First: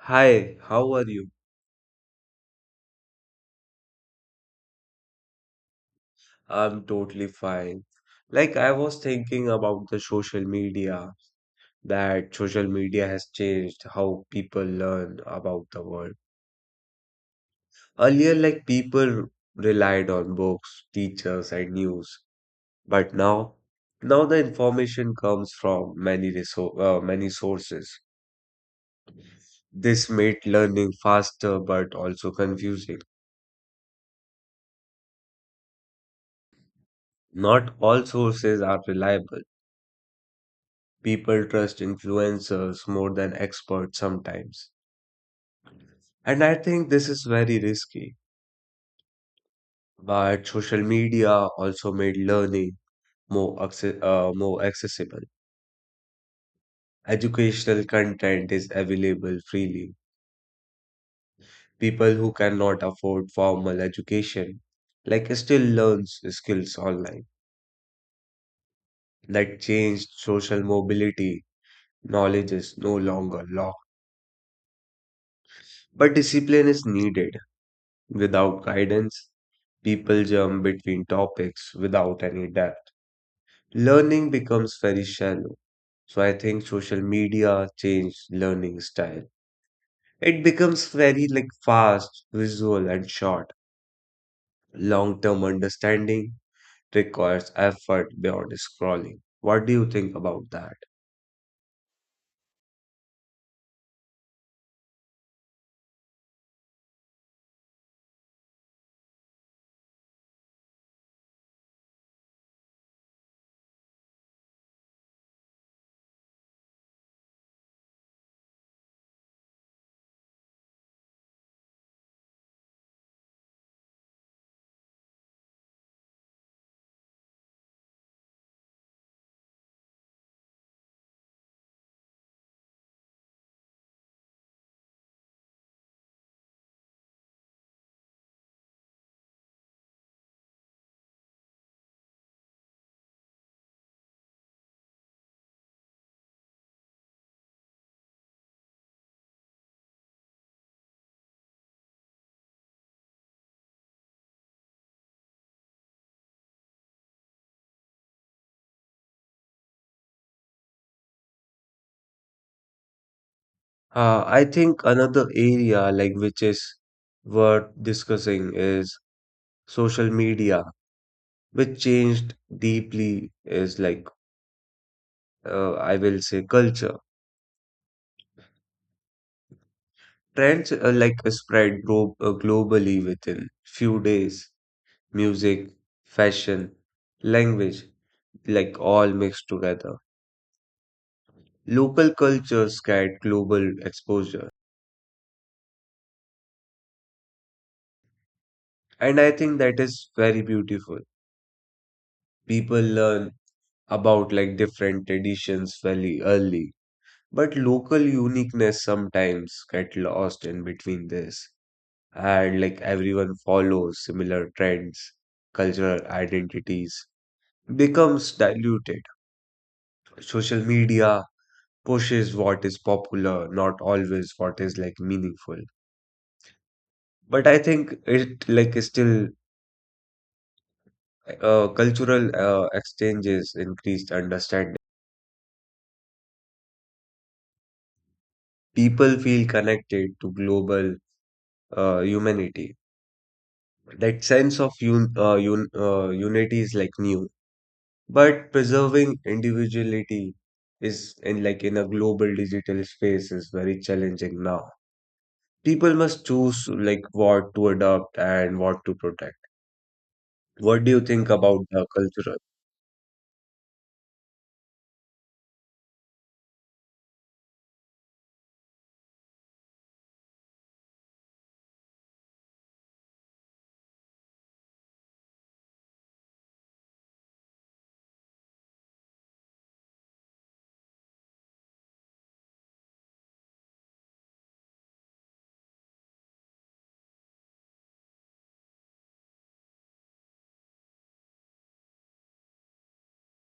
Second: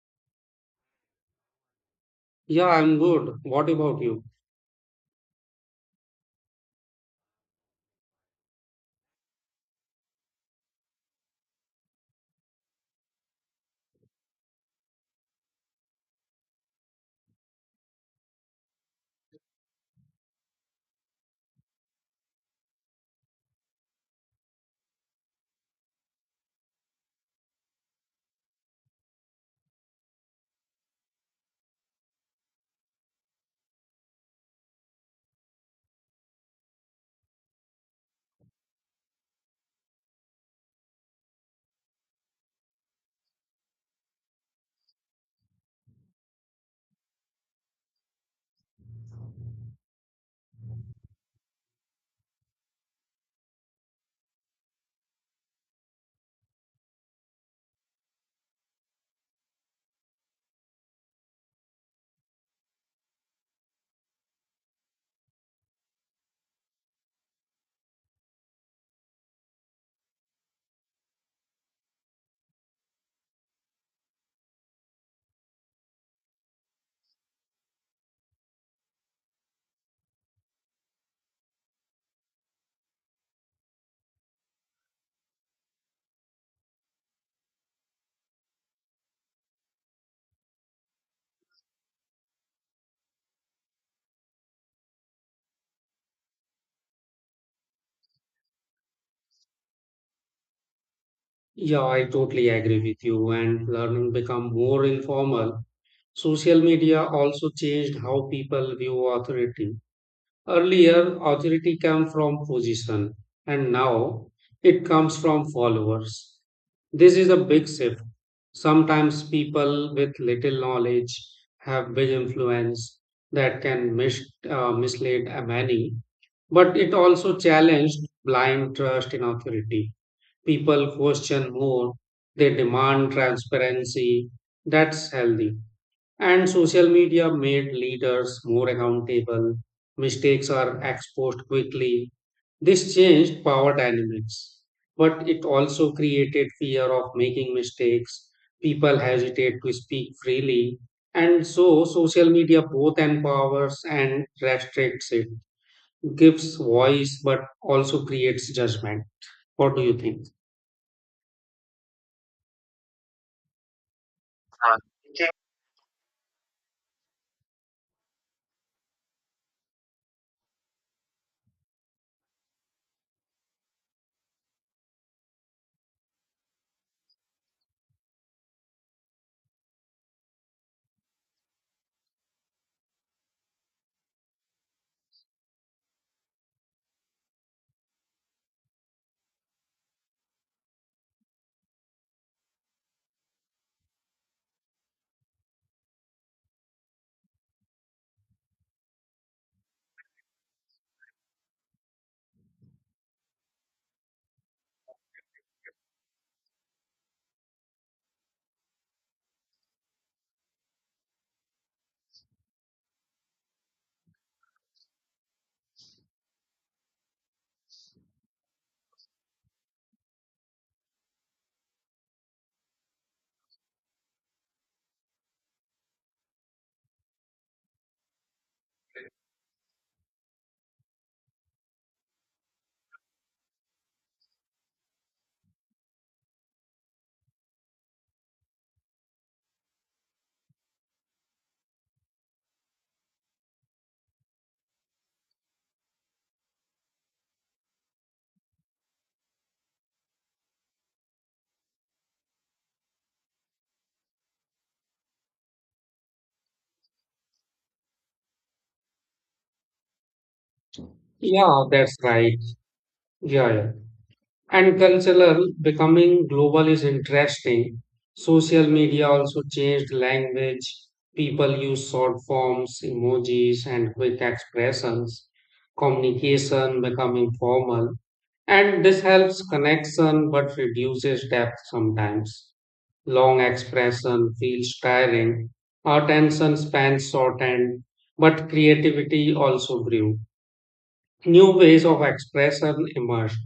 Hi, how are you? Yeah, I'm good. What about you? I'm totally fine. Like, I was thinking about the social media, that social media has changed how people learn about the world. Earlier, like, people relied on books, teachers, and news. But now, now the information comes from many sources. This made learning faster but also confusing. Not all sources are reliable. People trust influencers more than experts sometimes. And I think this is very risky. But social media also made learning more accessible. Educational content is available freely. People who cannot afford formal education like still learns skills online. That changed social mobility. Knowledge is no longer locked, but discipline is needed. Without guidance, people jump between topics without any depth. Learning becomes very shallow. So I think social media changed learning style. It becomes very like fast, visual, and short. Long-term understanding requires effort beyond scrolling. What do you think about that? Yeah, I totally agree with you. And learning become more informal. Social media also changed how people view authority. Earlier, authority came from position, and now it comes from followers. This is a big shift. Sometimes people with little knowledge have big influence that can mislead a many, but it also challenged blind trust in authority. People question more, they demand transparency. That's healthy. And social media made leaders more accountable. Mistakes are exposed quickly. This changed power dynamics, but it also created fear of making mistakes. People hesitate to speak freely. And so, social media both empowers and restricts it, gives voice, but also creates judgment. What do you think? I Uh, think another area like which is worth discussing is social media, which changed deeply is like I will say culture. Trends are like a spread globally within few days. Music, fashion, language, like all mixed together. Local cultures get global exposure. And I think that is very beautiful. People learn about like different traditions very early. But local uniqueness sometimes get lost in between this. And like everyone follows similar trends, cultural identities becomes diluted. Social media pushes what is popular, not always what is like meaningful. But I think it like is still cultural exchanges increased understanding. People feel connected to global humanity. That sense of un un unity is like new. But preserving individuality is in like in a global digital space is very challenging now. People must choose like what to adopt and what to protect. What do you think Yeah, about the that's right. cultural? Yeah, yeah. And cultural becoming global is interesting. Social media also changed language. People use short forms, emojis, and quick expressions. Communication become informal. And this helps connection but reduces depth sometimes. Long expression feels tiring. Our attention span shortened, but creativity also grew. New ways of expression emerged.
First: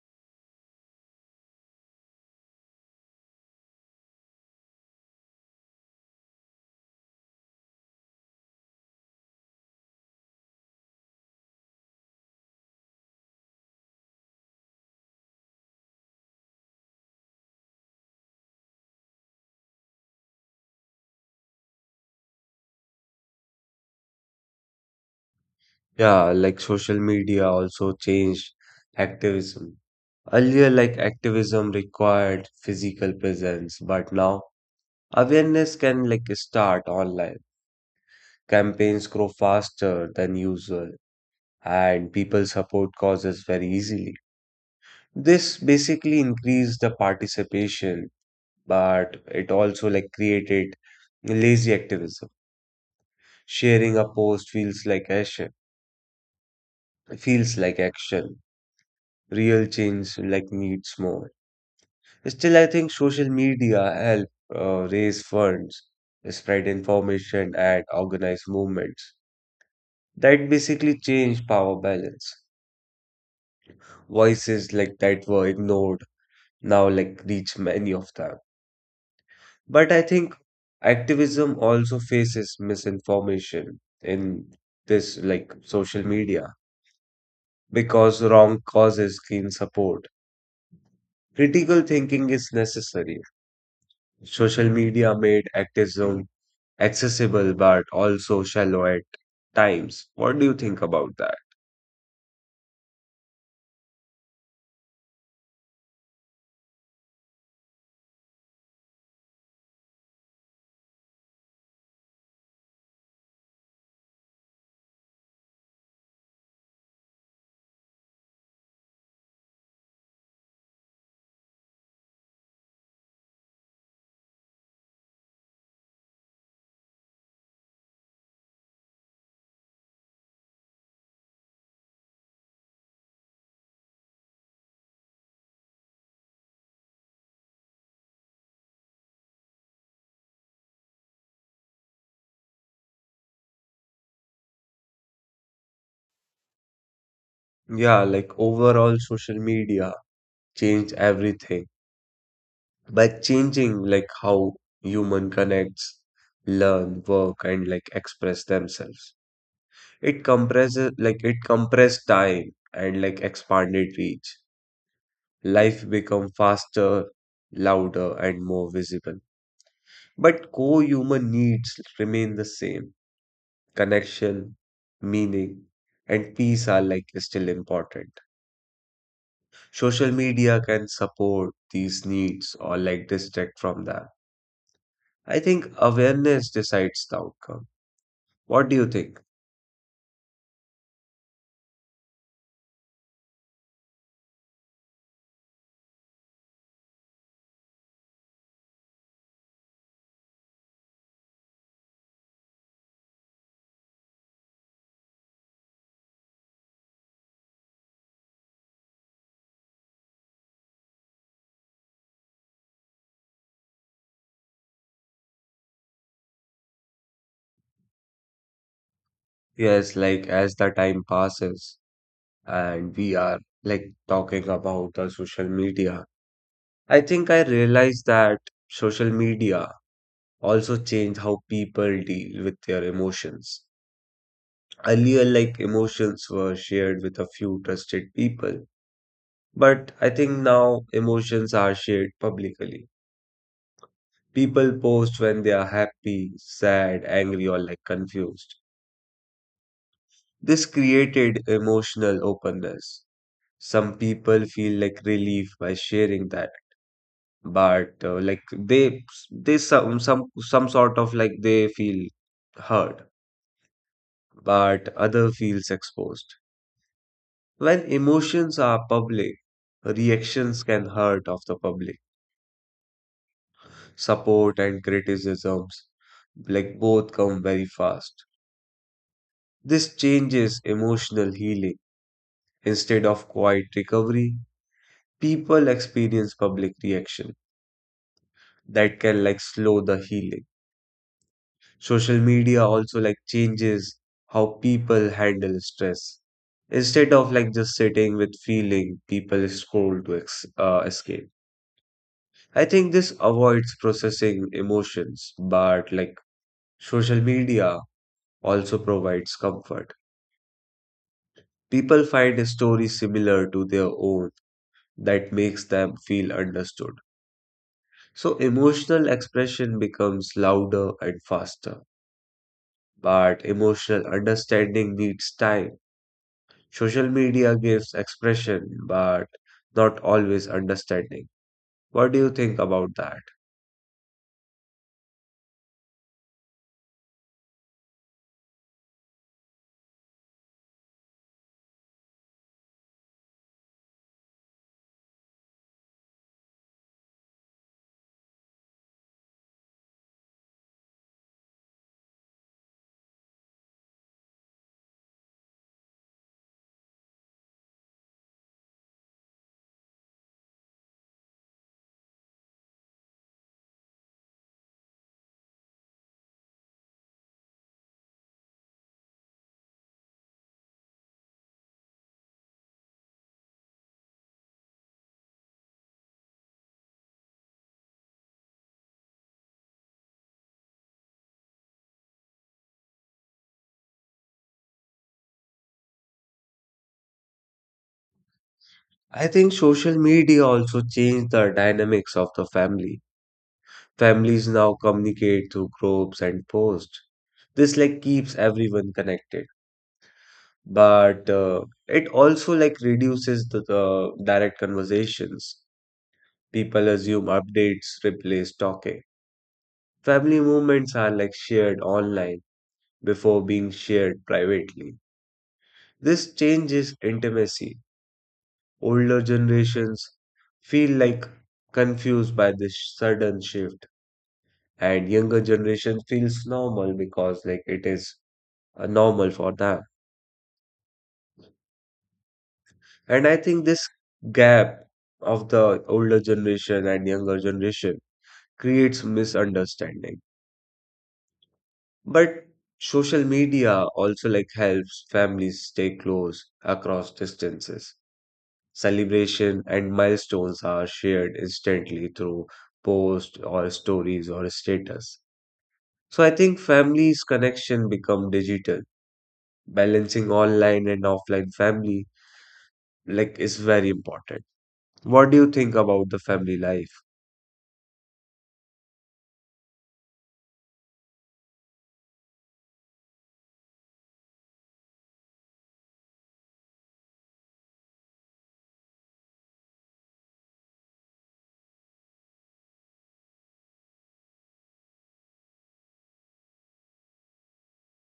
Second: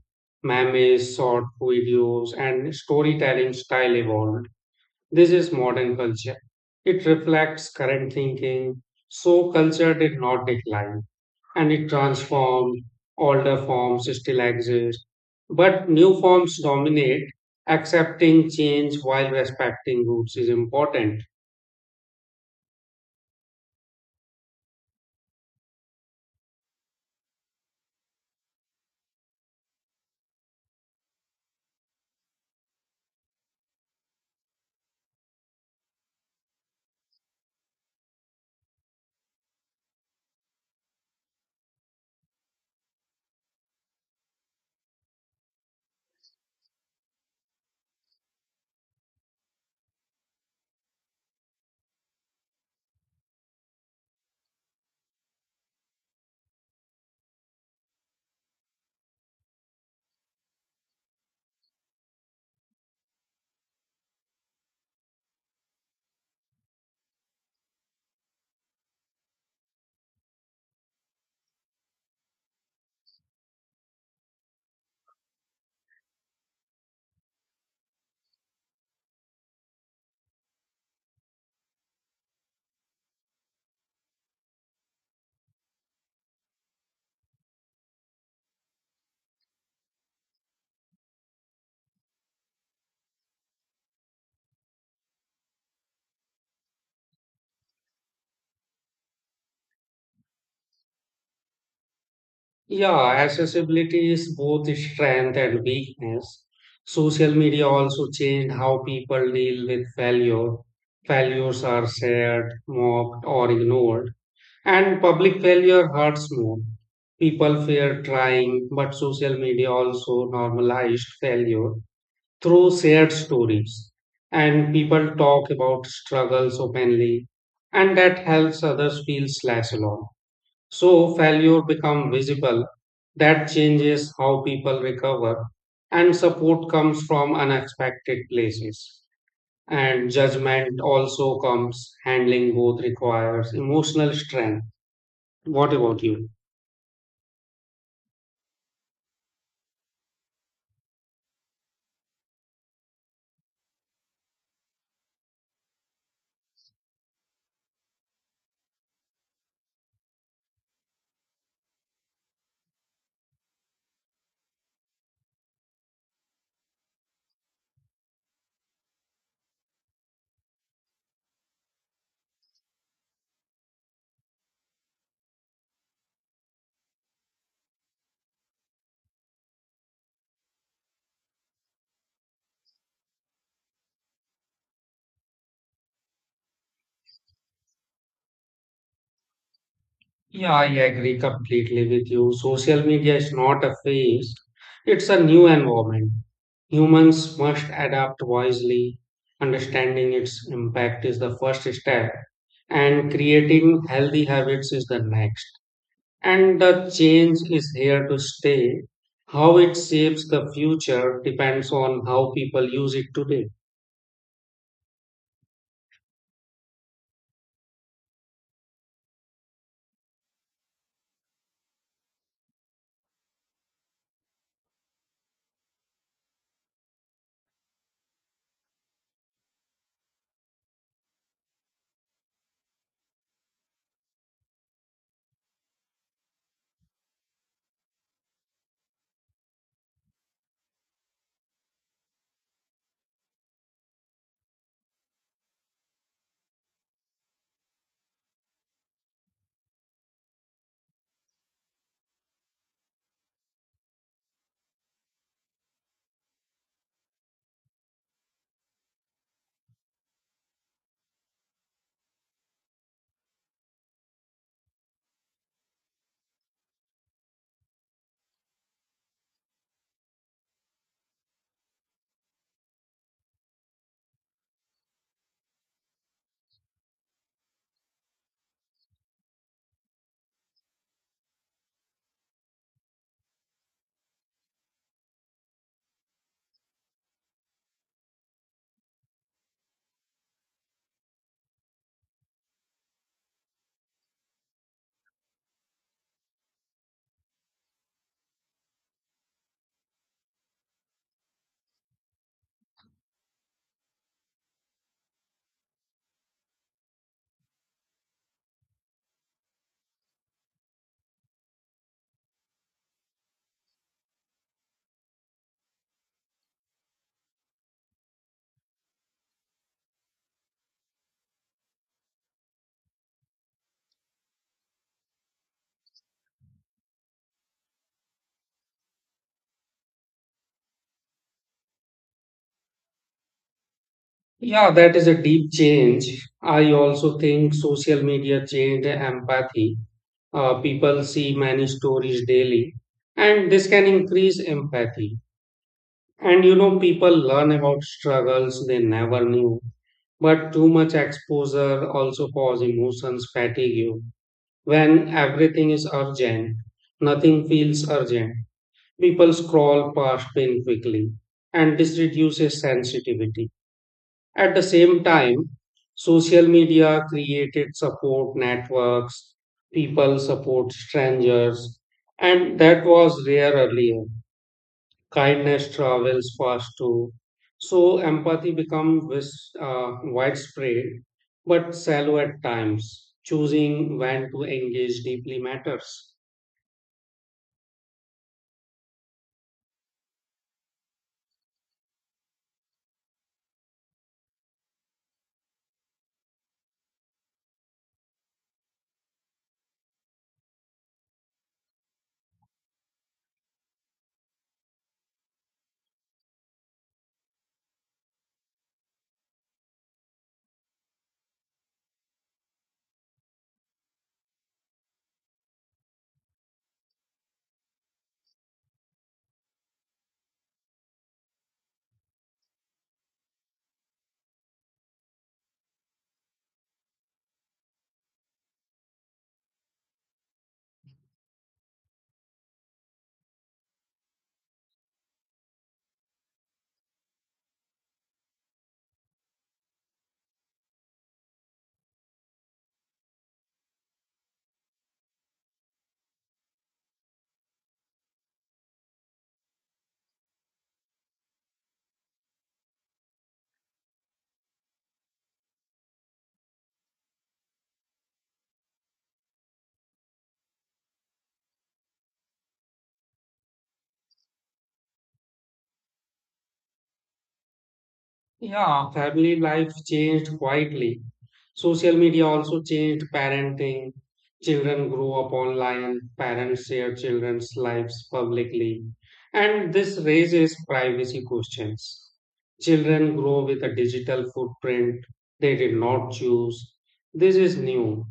Memes, short videos, and storytelling style evolved. This is modern culture. It reflects current thinking. So, culture did not decline and it transformed. Older forms still exist, but new forms dominate. Accepting change while respecting roots is important. Yeah, like social media also changed activism. Earlier, like activism required physical presence, but now awareness can like start online. Campaigns grow faster than usual, and people support causes very easily. This basically increased the participation, but it also like created lazy activism. Sharing a post feels like action, feels like action. Real change like needs more. Still, I think social media help raise funds, spread information, and organize movements. That basically changed power balance. Voices like that were ignored now like reach many of them. But I think activism also faces misinformation in this like social media because wrong causes gain support. Critical thinking is necessary. Social media made activism accessible but also shallow at times. What do you think about that? Yeah, accessibility is both strength and weakness. Social media also changed how people deal with failure. Failures are shared, mocked, or ignored. And public failure hurts more. People fear trying, but social media also normalized failure through shared stories. And people talk about struggles openly, and that helps others feel less alone. So failure become visible. That changes how people recover and support comes from unexpected places. And judgment also comes. Handling both requires emotional strength. What about you? Yeah, like overall social media changed everything by changing like how human connects, learn, work and like express themselves. It compressed time and like expanded reach. Life become faster, louder, and more visible. But core human needs remain the same. Connection, meaning, and peace are like still important. Social media can support these needs or like distract from them. I think awareness decides the outcome. What do you think? Yeah, I agree completely with you. Social media is not a phase, it's a new environment. Humans must adapt wisely. Understanding its impact is the first step, and creating healthy habits is the next. And the change is here to stay. How it shapes the future depends on how people use it today. Yes, like as the time passes, and we are like talking about the social media. I think I realized that social media also changed how people deal with their emotions. Earlier, like emotions were shared with a few trusted people, but I think now emotions are shared publicly. People post when they are happy, sad, angry, or like confused. This created emotional openness. Some people feel like relief by sharing that, but like they some sort of like they feel hurt, but other feels exposed. When emotions are public, reactions can hurt of the public. Support and criticisms like both come very fast. This changes emotional healing. Instead of quiet recovery, people experience public reaction that can like slow the healing. Social media also like changes how people handle stress. Instead of like just sitting with feeling, people scroll to escape. I think this avoids processing emotions, but like social media also provides comfort. People find a story similar to their own that makes them feel understood. So emotional expression becomes louder and faster, but emotional understanding needs time. Social media gives expression, but not always understanding. What do you think about that? Yeah, that is a deep change. I also think social media changed empathy. People see many stories daily, and this can increase empathy. And you know, people learn about struggles they never knew, but too much exposure also causes emotions fatigue. When everything is urgent, nothing feels urgent. People scroll past pain quickly, and this reduces sensitivity. At the same time, social media created support networks, people support strangers, and that was rare earlier. Kindness travels fast too. So empathy becomes widespread but shallow at times. Choosing when to engage deeply matters. I think social media also changed the dynamics of the family. Families now communicate through groups and posts. This like keeps everyone connected, but it also like reduces the direct conversations. People assume updates replace talking. Family moments are like shared online before being shared privately. This changes intimacy. Older generations feel like confused by this sudden shift, and younger generation feels normal because like it is normal for them. And I think this gap of the older generation and younger generation creates misunderstanding. But social media also like helps families stay close across distances. Celebration and milestones are shared instantly through posts or stories or status. So I think families' connection become digital. Balancing online and offline family like is very important. What do you think about the family life? Yeah, family life changed quietly. Social media also changed parenting. Children grow up online, parents share children's lives publicly, and this raises privacy questions. Children grow with a digital footprint they did not choose. This is new.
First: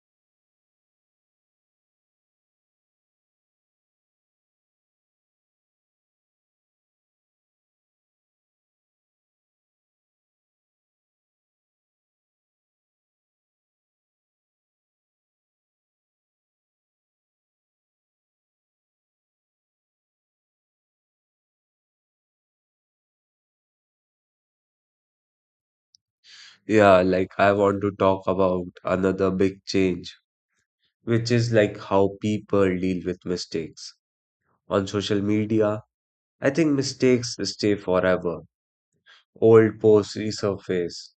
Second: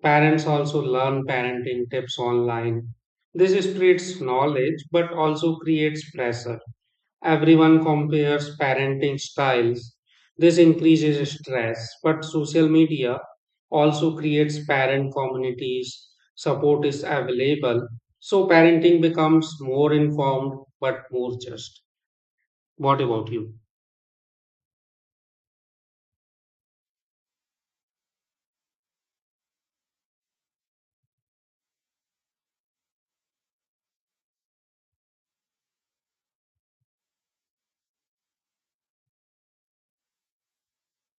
Parents also learn parenting tips online. This spreads knowledge but also creates pressure. Everyone compares parenting styles. This increases stress, but social media also creates parent communities. Support is available. So parenting becomes more informed but more just. What about you? Yeah, like I want to talk about another big change, which is like how people deal with mistakes. On social media, I think mistakes stay forever. Old posts resurface,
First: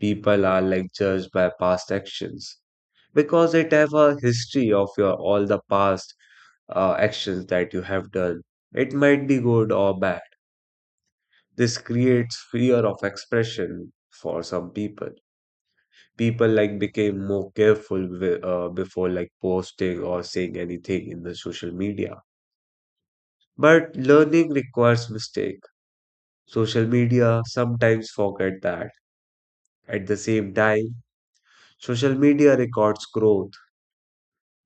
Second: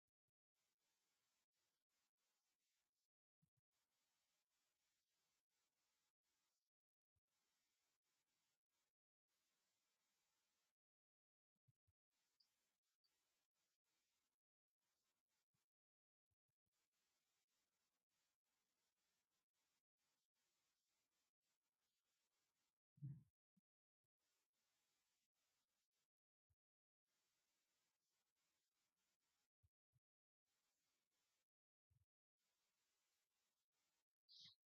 people are like judged by past actions because it have a history of your all the past actions that you have done. It might be good or bad. This creates fear of expression for some people. People like became more careful before like posting or saying anything in the social media. But learning requires mistake. Social media sometimes forget that. At the same time, social media records growth.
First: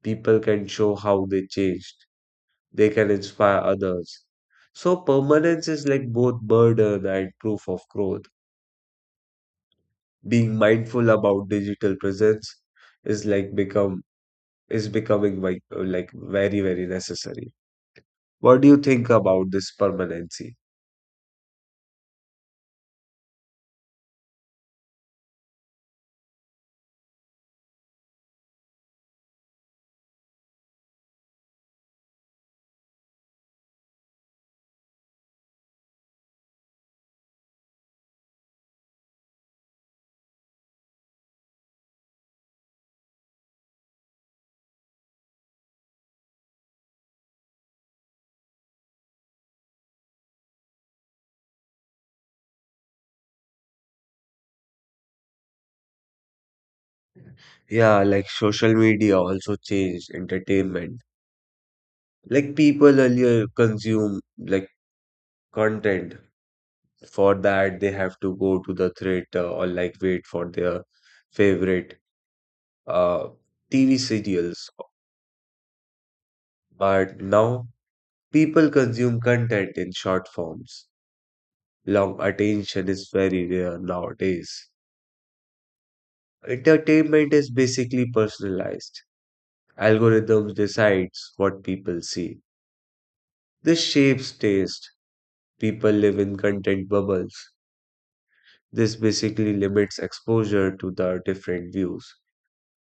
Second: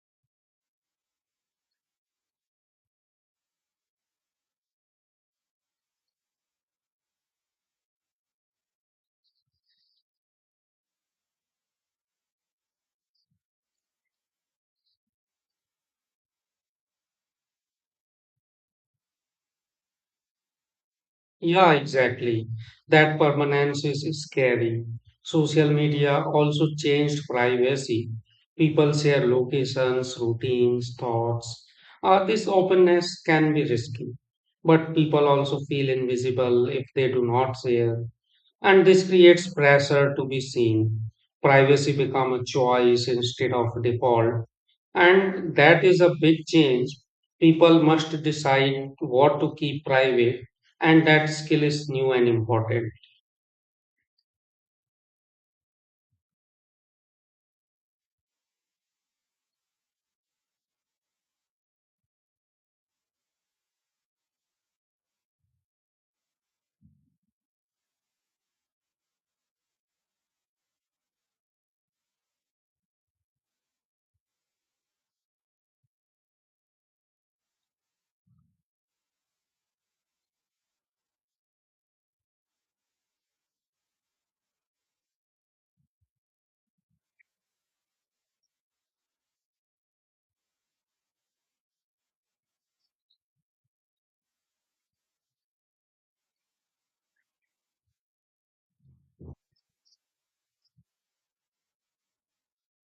People can show how they changed. They can inspire others. So permanence is like both burden and proof of growth. Being mindful about digital presence is like become is becoming like very very necessary. What do you think about this permanency? Yeah, exactly. That permanence is scary. Social media also changed privacy. People share locations, routines, thoughts. This openness can be risky, but people also feel invisible if they do not share. And this creates pressure to be seen. Privacy become a choice instead of default. And that is a big change. People must decide what to keep private, and that skill is new and important. Yeah, like social media also changed entertainment. Like people earlier consume like content. For that, they have to go to the theater or like wait for their favorite uh, TV serials, but now people consume content in short forms. Long attention is very rare nowadays. Entertainment is basically personalized. Algorithms decides what people see. This shapes taste. People live in content bubbles. This basically limits exposure to the different views.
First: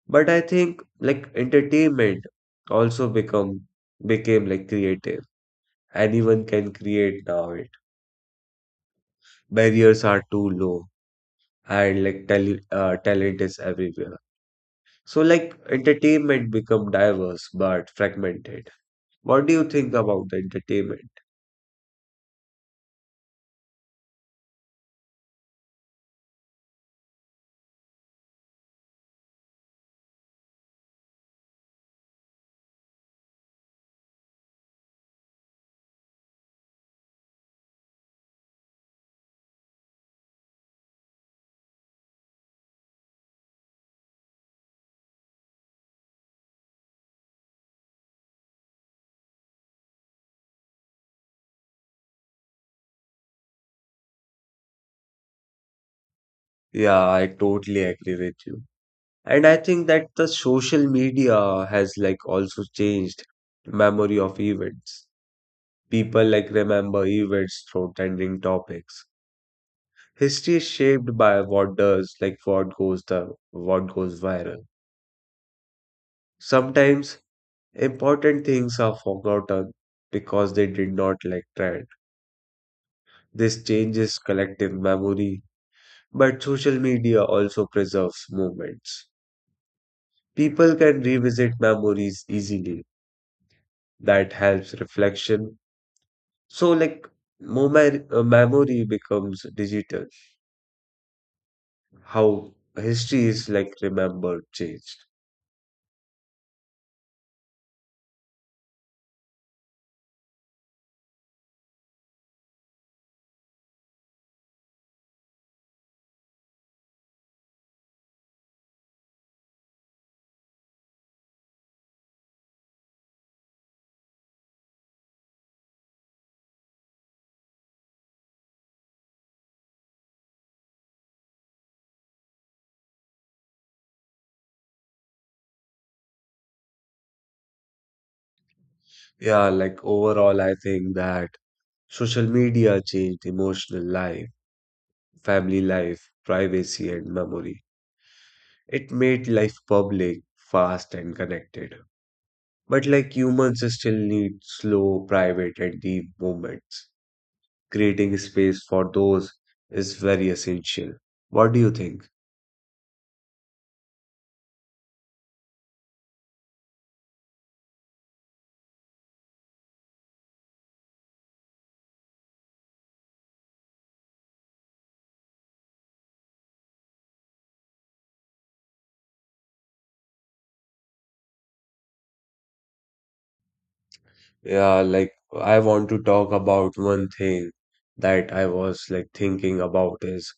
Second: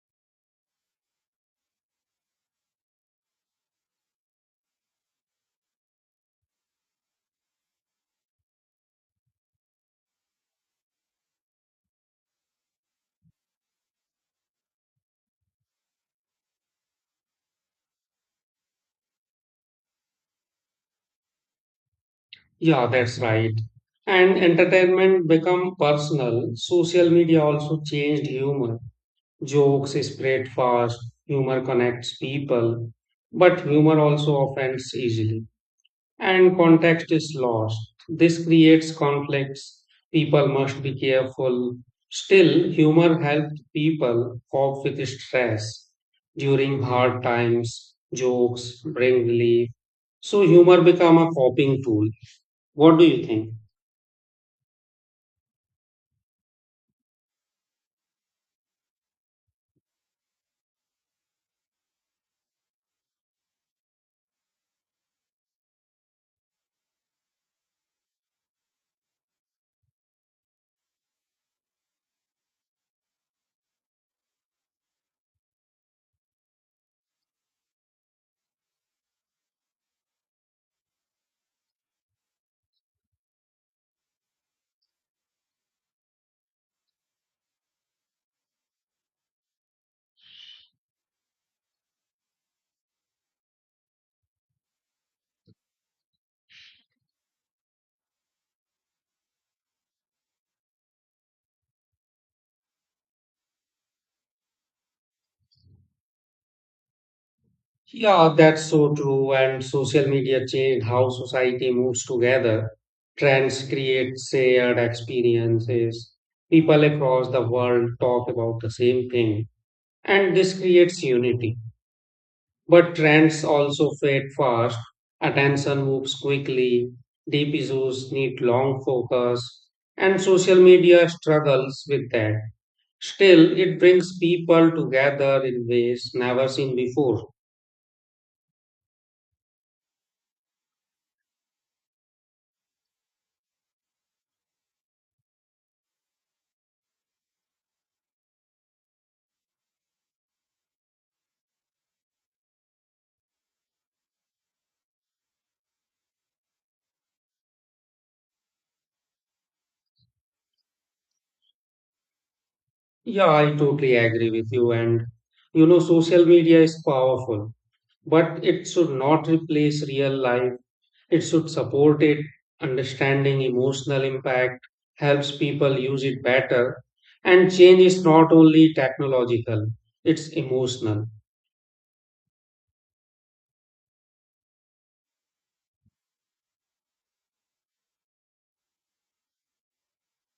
But I think like entertainment also become became like creative. Anyone can create now. It barriers are too low, and like talent is everywhere. So like entertainment become diverse but fragmented. What do you think about the entertainment? Yeah, that's right. And entertainment become personal. Social media also changed humor. Jokes spread fast, humor connects people, but humor also offends easily, and context is lost. This creates conflicts. People must be careful. Still, humor helped people cope with stress during hard times. Jokes bring relief. So, humor become a coping tool. What do you think? Yeah, I totally agree with you. And I think that the social media has like also changed memory of events. People like remember events through trending topics. History is shaped by what does like what goes the what goes viral. Sometimes important things are forgotten because they did not like trend. This changes collective memory, but social media also preserves moments. People can revisit memories easily. That helps reflection. So, like, memory becomes digital. How history is like remembered changed. Yeah, that's so true. And social media changed how society moves together. Trends create shared experiences. People across the world talk about the same thing and this creates unity. But trends also fade fast, attention moves quickly, deep issues need long focus, and social media struggles with that. Still, it brings people together in ways never seen before. Yeah, like overall, I think that social media changed emotional life, family life, privacy, and memory. It made life public, fast, and connected. But like humans, still need slow, private, and deep moments. Creating space for those is very essential. What do you think? Yeah, I totally agree with you, and you know, social media is powerful but it should not replace real life. It should support it. Understanding emotional impact helps people use it better. And change is not only technological, it's emotional. Yeah, like I want to talk about one thing that I was like thinking about is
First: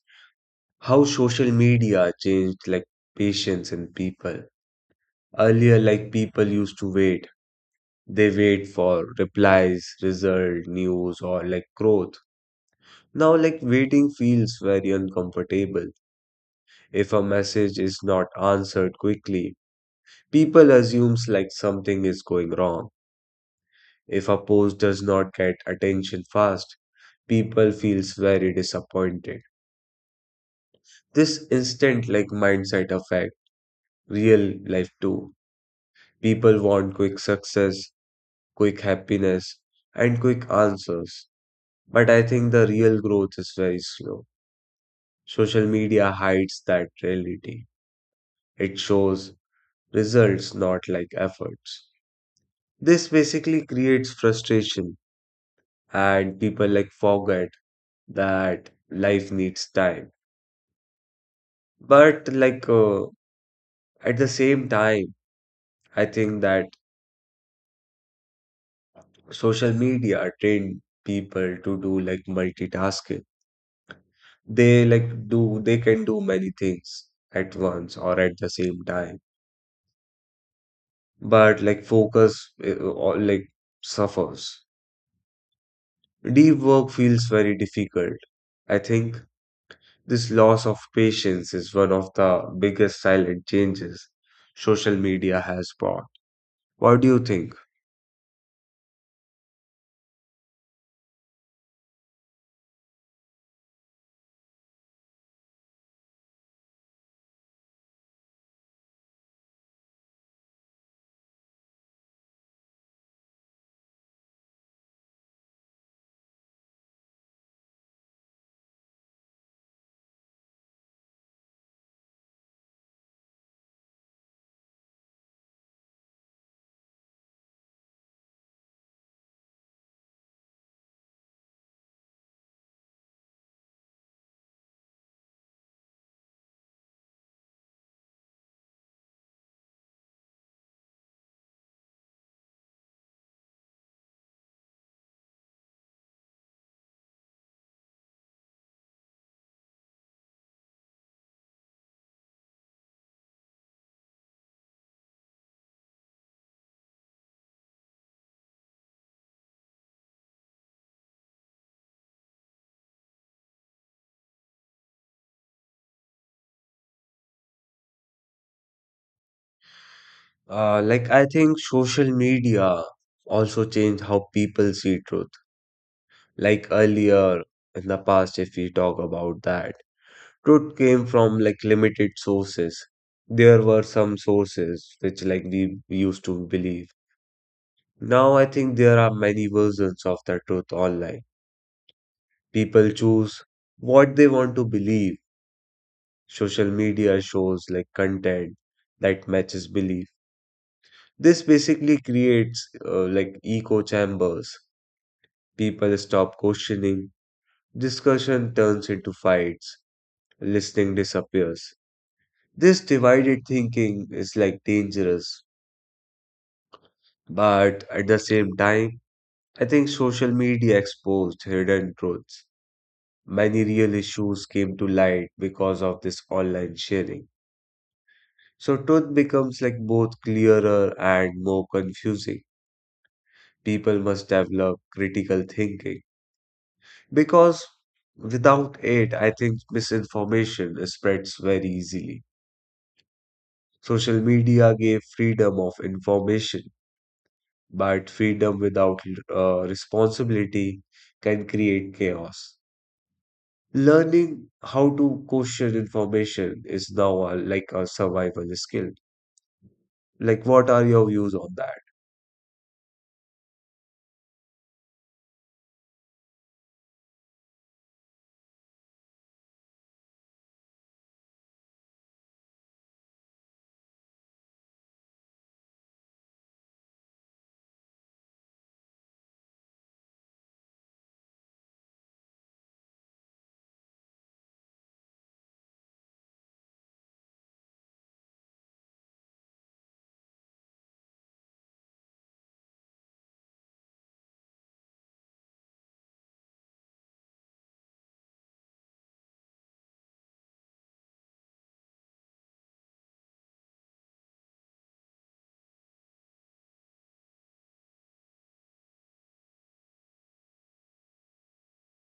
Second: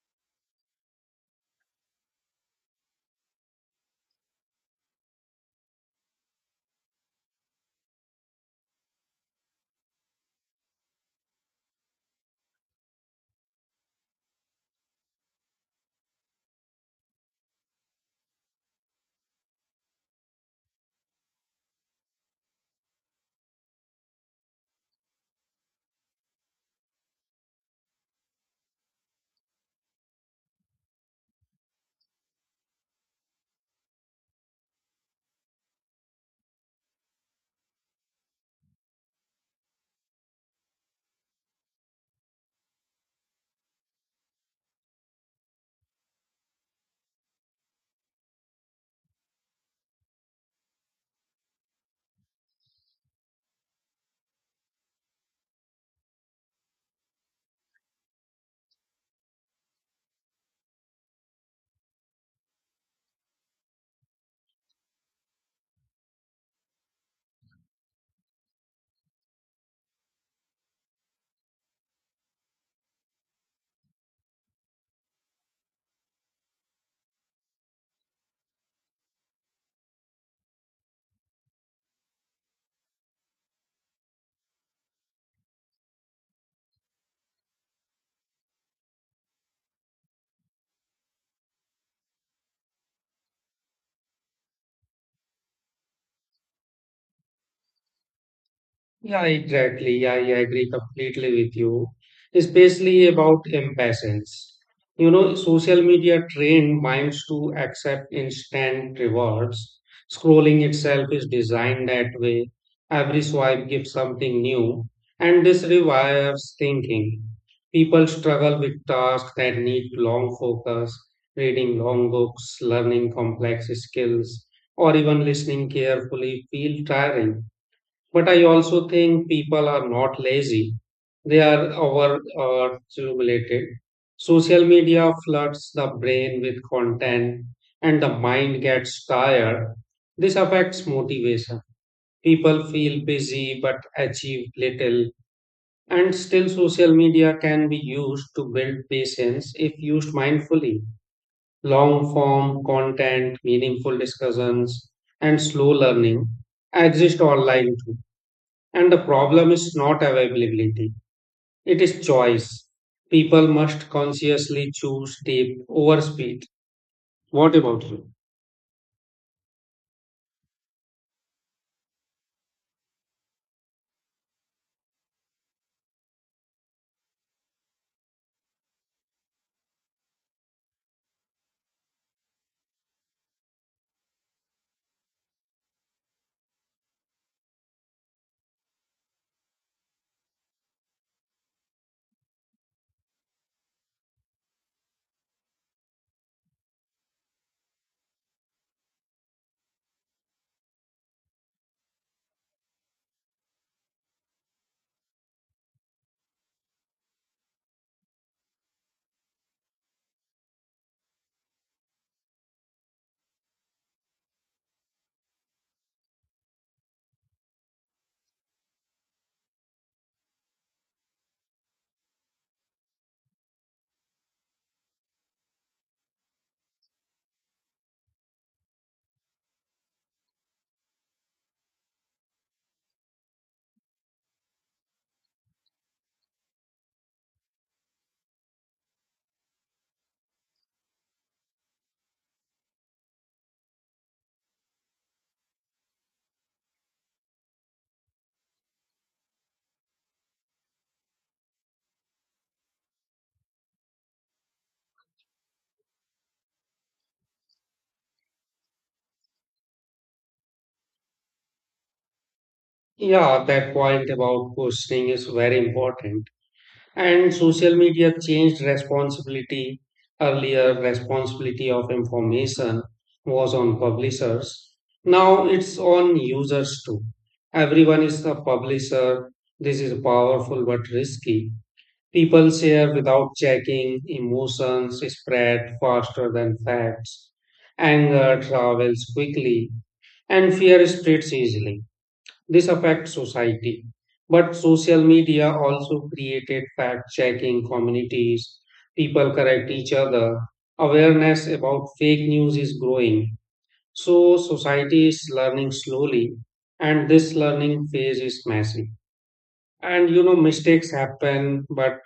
how social media changed like patience in people. Earlier, like people used to wait. They wait for replies, result, news, or like growth. Now, like waiting feels very uncomfortable. If a message is not answered quickly, people assumes like something is going wrong. If a post does not get attention fast, people feels very disappointed. This instant like mindset affect real life too. People want quick success, quick happiness, and quick answers. But I think the real growth is very slow. Social media hides that reality. It shows results, not like efforts. This basically creates frustration, and people like forget that life needs time. But like at the same time, I think that social media trained people to do like multitasking. They can do many things at once or at the same time, but like focus or like suffers. Deep work feels very difficult. I think this loss of patience is one of the biggest silent changes social media has brought. What do you think? Yeah, exactly. Yeah, yeah, I agree completely with you, especially about impatience. You know, social media trained minds to accept instant rewards. Scrolling itself is designed that way. Every swipe gives something new, and this revives thinking. People struggle with tasks that need long focus, reading long books, learning complex skills, or even listening carefully feel tiring but I also think people are not lazy. They are overstimulated. Social media floods the brain with content and the mind gets tired. This affects motivation. People feel busy but achieve little. And still, social media can be used to build patience if used mindfully. Long form content, meaningful discussions, and slow learning exist online too and the problem is not availability, it is choice. People must consciously choose depth over speed. What about you? Like, I think social media also changed how people see truth. Like earlier in the past, if we talk about that, truth came from like limited sources. There were some sources which like we used to believe. Now I think there are many versions of the truth online. People choose what they want to believe. Social media shows like content that matches belief. This basically creates like echo chambers. People stop questioning, discussion turns into fights, listening disappears. This divided thinking is like dangerous, but at the same time, I think social media exposed hidden truths. Many real issues came to light because of this online sharing. So truth becomes like both clearer and more confusing. People must develop critical thinking because without it, I think misinformation spreads very easily. Social media gave freedom of information, but freedom without responsibility can create chaos. Learning how to question information is now a, like a survival skill. Like, what are your views on that? Yeah, that point about questioning is very important. And social media changed responsibility. Earlier, responsibility of information was on publishers. Now it's on users too. Everyone is a publisher. This is powerful but risky. People share without checking, emotions spread faster than facts, anger travels quickly, and fear spreads easily. This affects society. But social media also created fact checking communities. People correct each other. Awareness about fake news is growing. So, society is learning slowly, and this learning phase is massive. And you know, mistakes happen, but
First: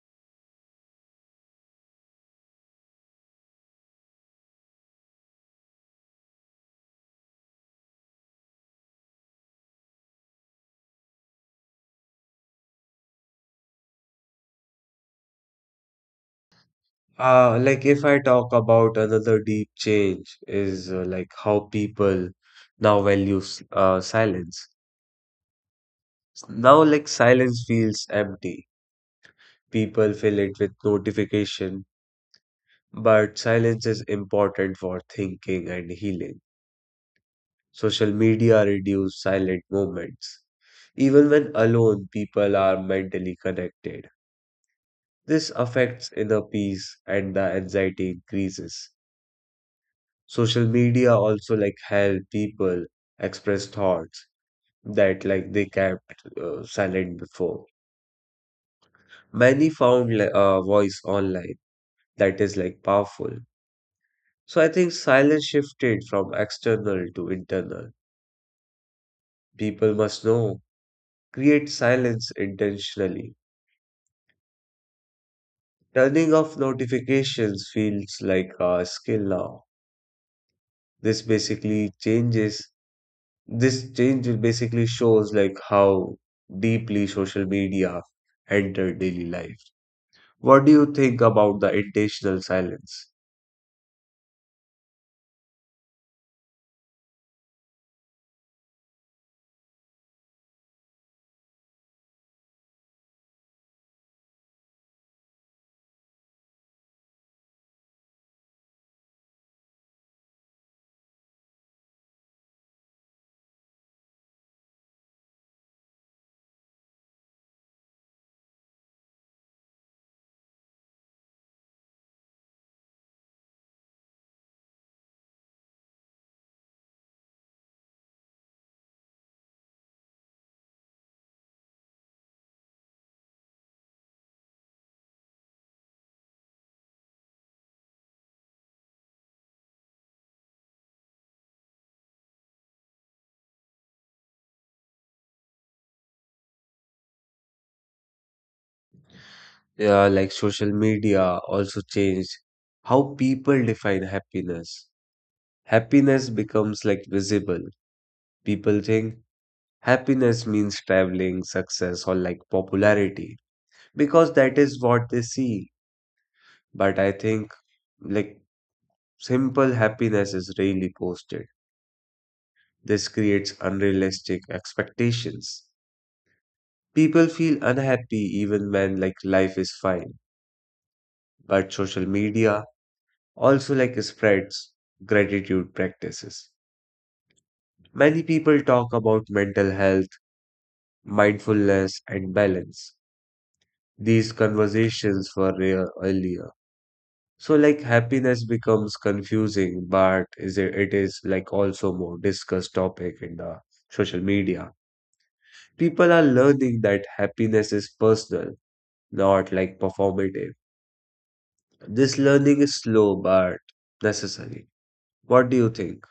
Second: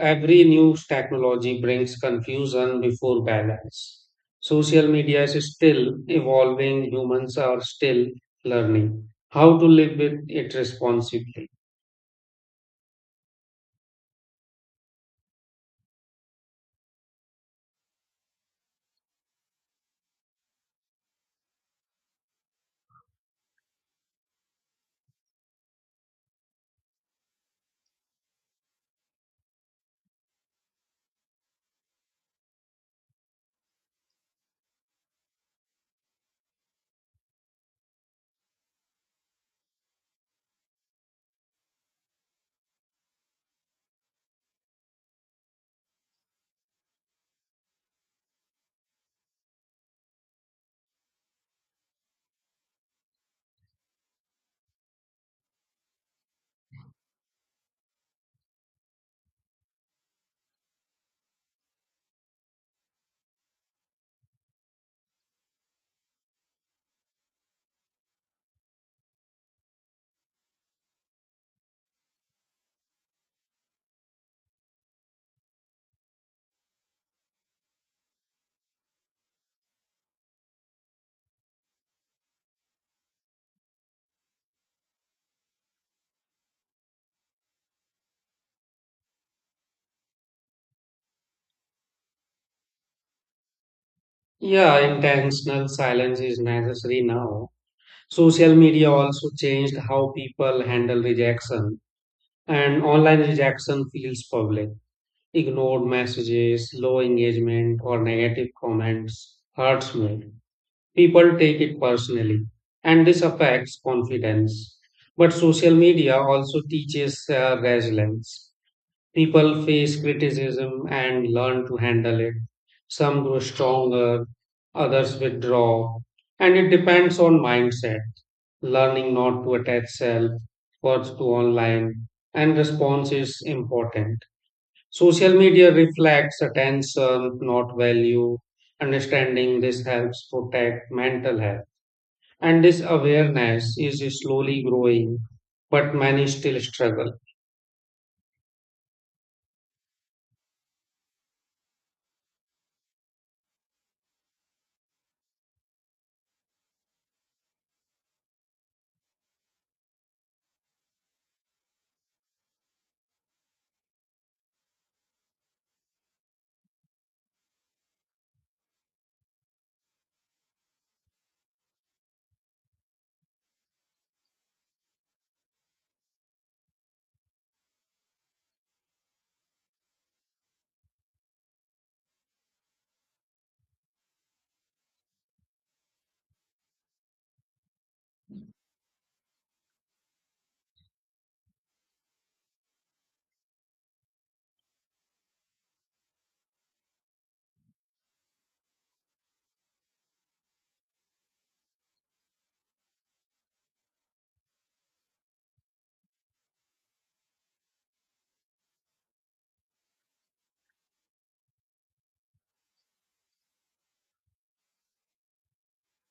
every new technology brings confusion before balance. Social media is still evolving, humans are still learning how to live with it responsibly. Like, if I talk about another deep change is like how people now value silence. Now, like silence feels empty. People fill it with notification, but silence is important for thinking and healing. Social media reduce silent moments. Even when alone, people are mentally connected. This affects inner peace and the anxiety increases. Social media also like help people express thoughts that like they kept silent before. Many found like a voice online that is like powerful. So I think silence shifted from external to internal. People must know, create silence intentionally. Turning off notifications feels like a skill now. This basically changes This change will basically shows like how deeply social media entered daily life. What do you think about the intentional silence? Yeah, intentional silence is necessary now. Social media also changed how people handle rejection, and online rejection feels public. Ignored messages, low engagement, or negative comments hurts me. People take it personally, and this affects confidence. But social media also teaches resilience. People face criticism and learn to handle it. Some grow stronger, others withdraw, and it depends on mindset. Learning not to attach self worth to online and response is important. Social media reflects attention, not value. Understanding this helps protect mental health. And this awareness is slowly growing, but many still struggle. Yeah, like social media also changed how people define happiness. Happiness becomes like visible. People think happiness means traveling, success, or like popularity because that is what they see. But I think like simple happiness is rarely posted. This creates unrealistic expectations. People feel unhappy even when like life is fine. But social media also like spreads gratitude practices. Many people talk about mental health, mindfulness and balance. These conversations were rare earlier. So like happiness becomes confusing, but is it, it is like also more discussed topic in the social media. People are learning that happiness is personal, not like performative. This learning is slow but necessary. What do you think?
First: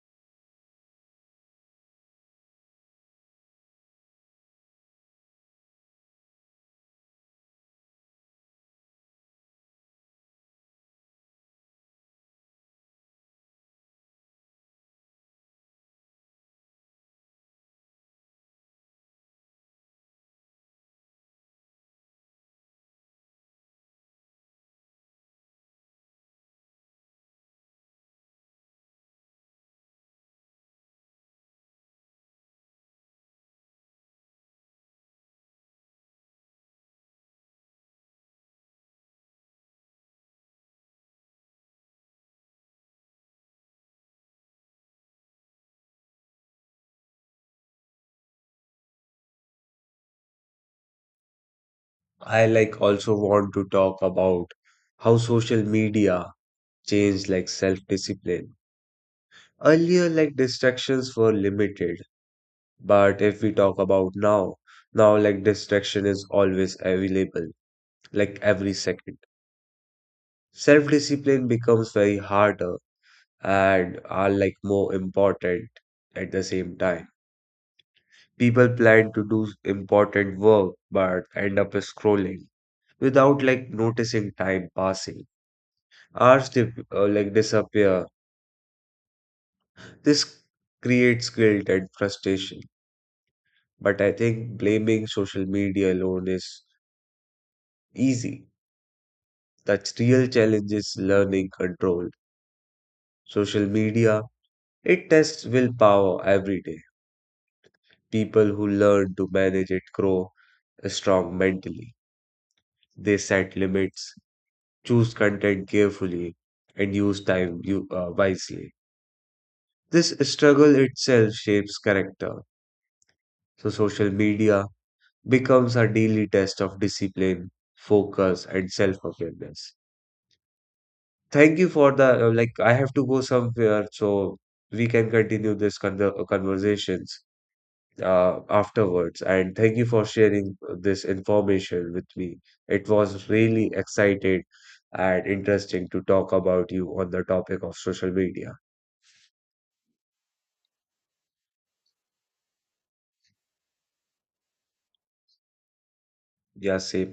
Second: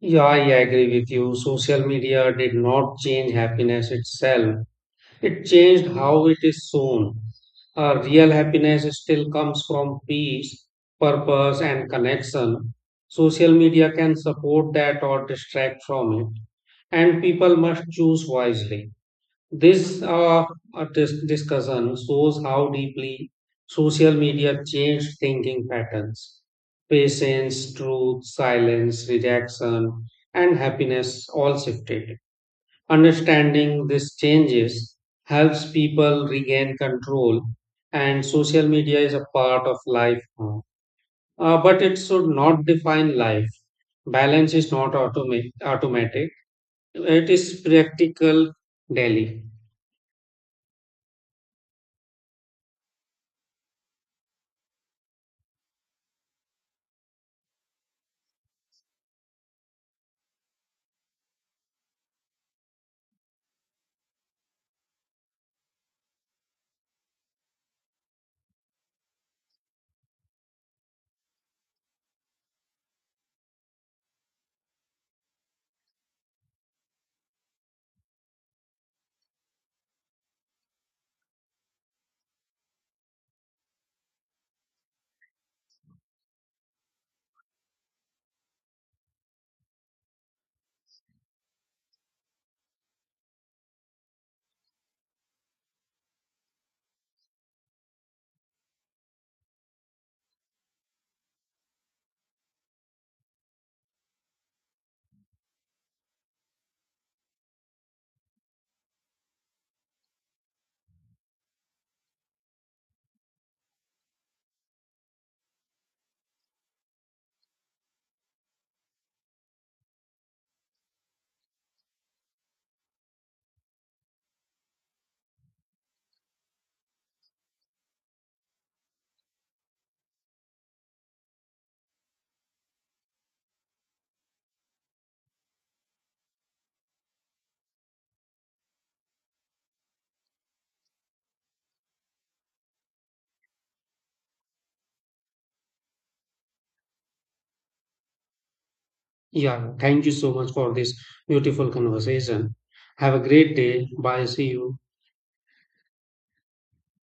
Yeah, I agree with you. Social media did not change happiness itself, it changed how it is shown. Real happiness still comes from peace, purpose, and connection. Social media can support that or distract from it, and people must choose wisely. This discussion shows how deeply social media changed thinking patterns. Patience, truth, silence, rejection, and happiness all shifted. Understanding these changes helps people regain control, and social media is a part of life now. But it should not define life. Balance is not automatic, it is practical daily. I like also want to talk about how social media changed like self-discipline. Earlier, like distractions were limited, but if we talk about now, now like distraction is always available, like every second. Self-discipline becomes very harder and are like more important at the same time. People plan to do important work but end up scrolling without like noticing time passing. Hours like disappear. This creates guilt and frustration. But I think blaming social media alone is easy. The real challenge is learning control. Social media, it tests willpower every day. People who learn to manage it grow strong mentally. They set limits, choose content carefully, and use time wisely. This struggle itself shapes character. So, social media becomes a daily test of discipline, focus, and self-awareness. Thank you for the like. I have to go somewhere, so we can continue this conversations afterwards. And thank you for sharing this information with me. It was really excited and interesting to talk about you on the topic of social media. Yeah, thank you so much for this beautiful conversation. Have a great day. Bye. See you. Ya sé.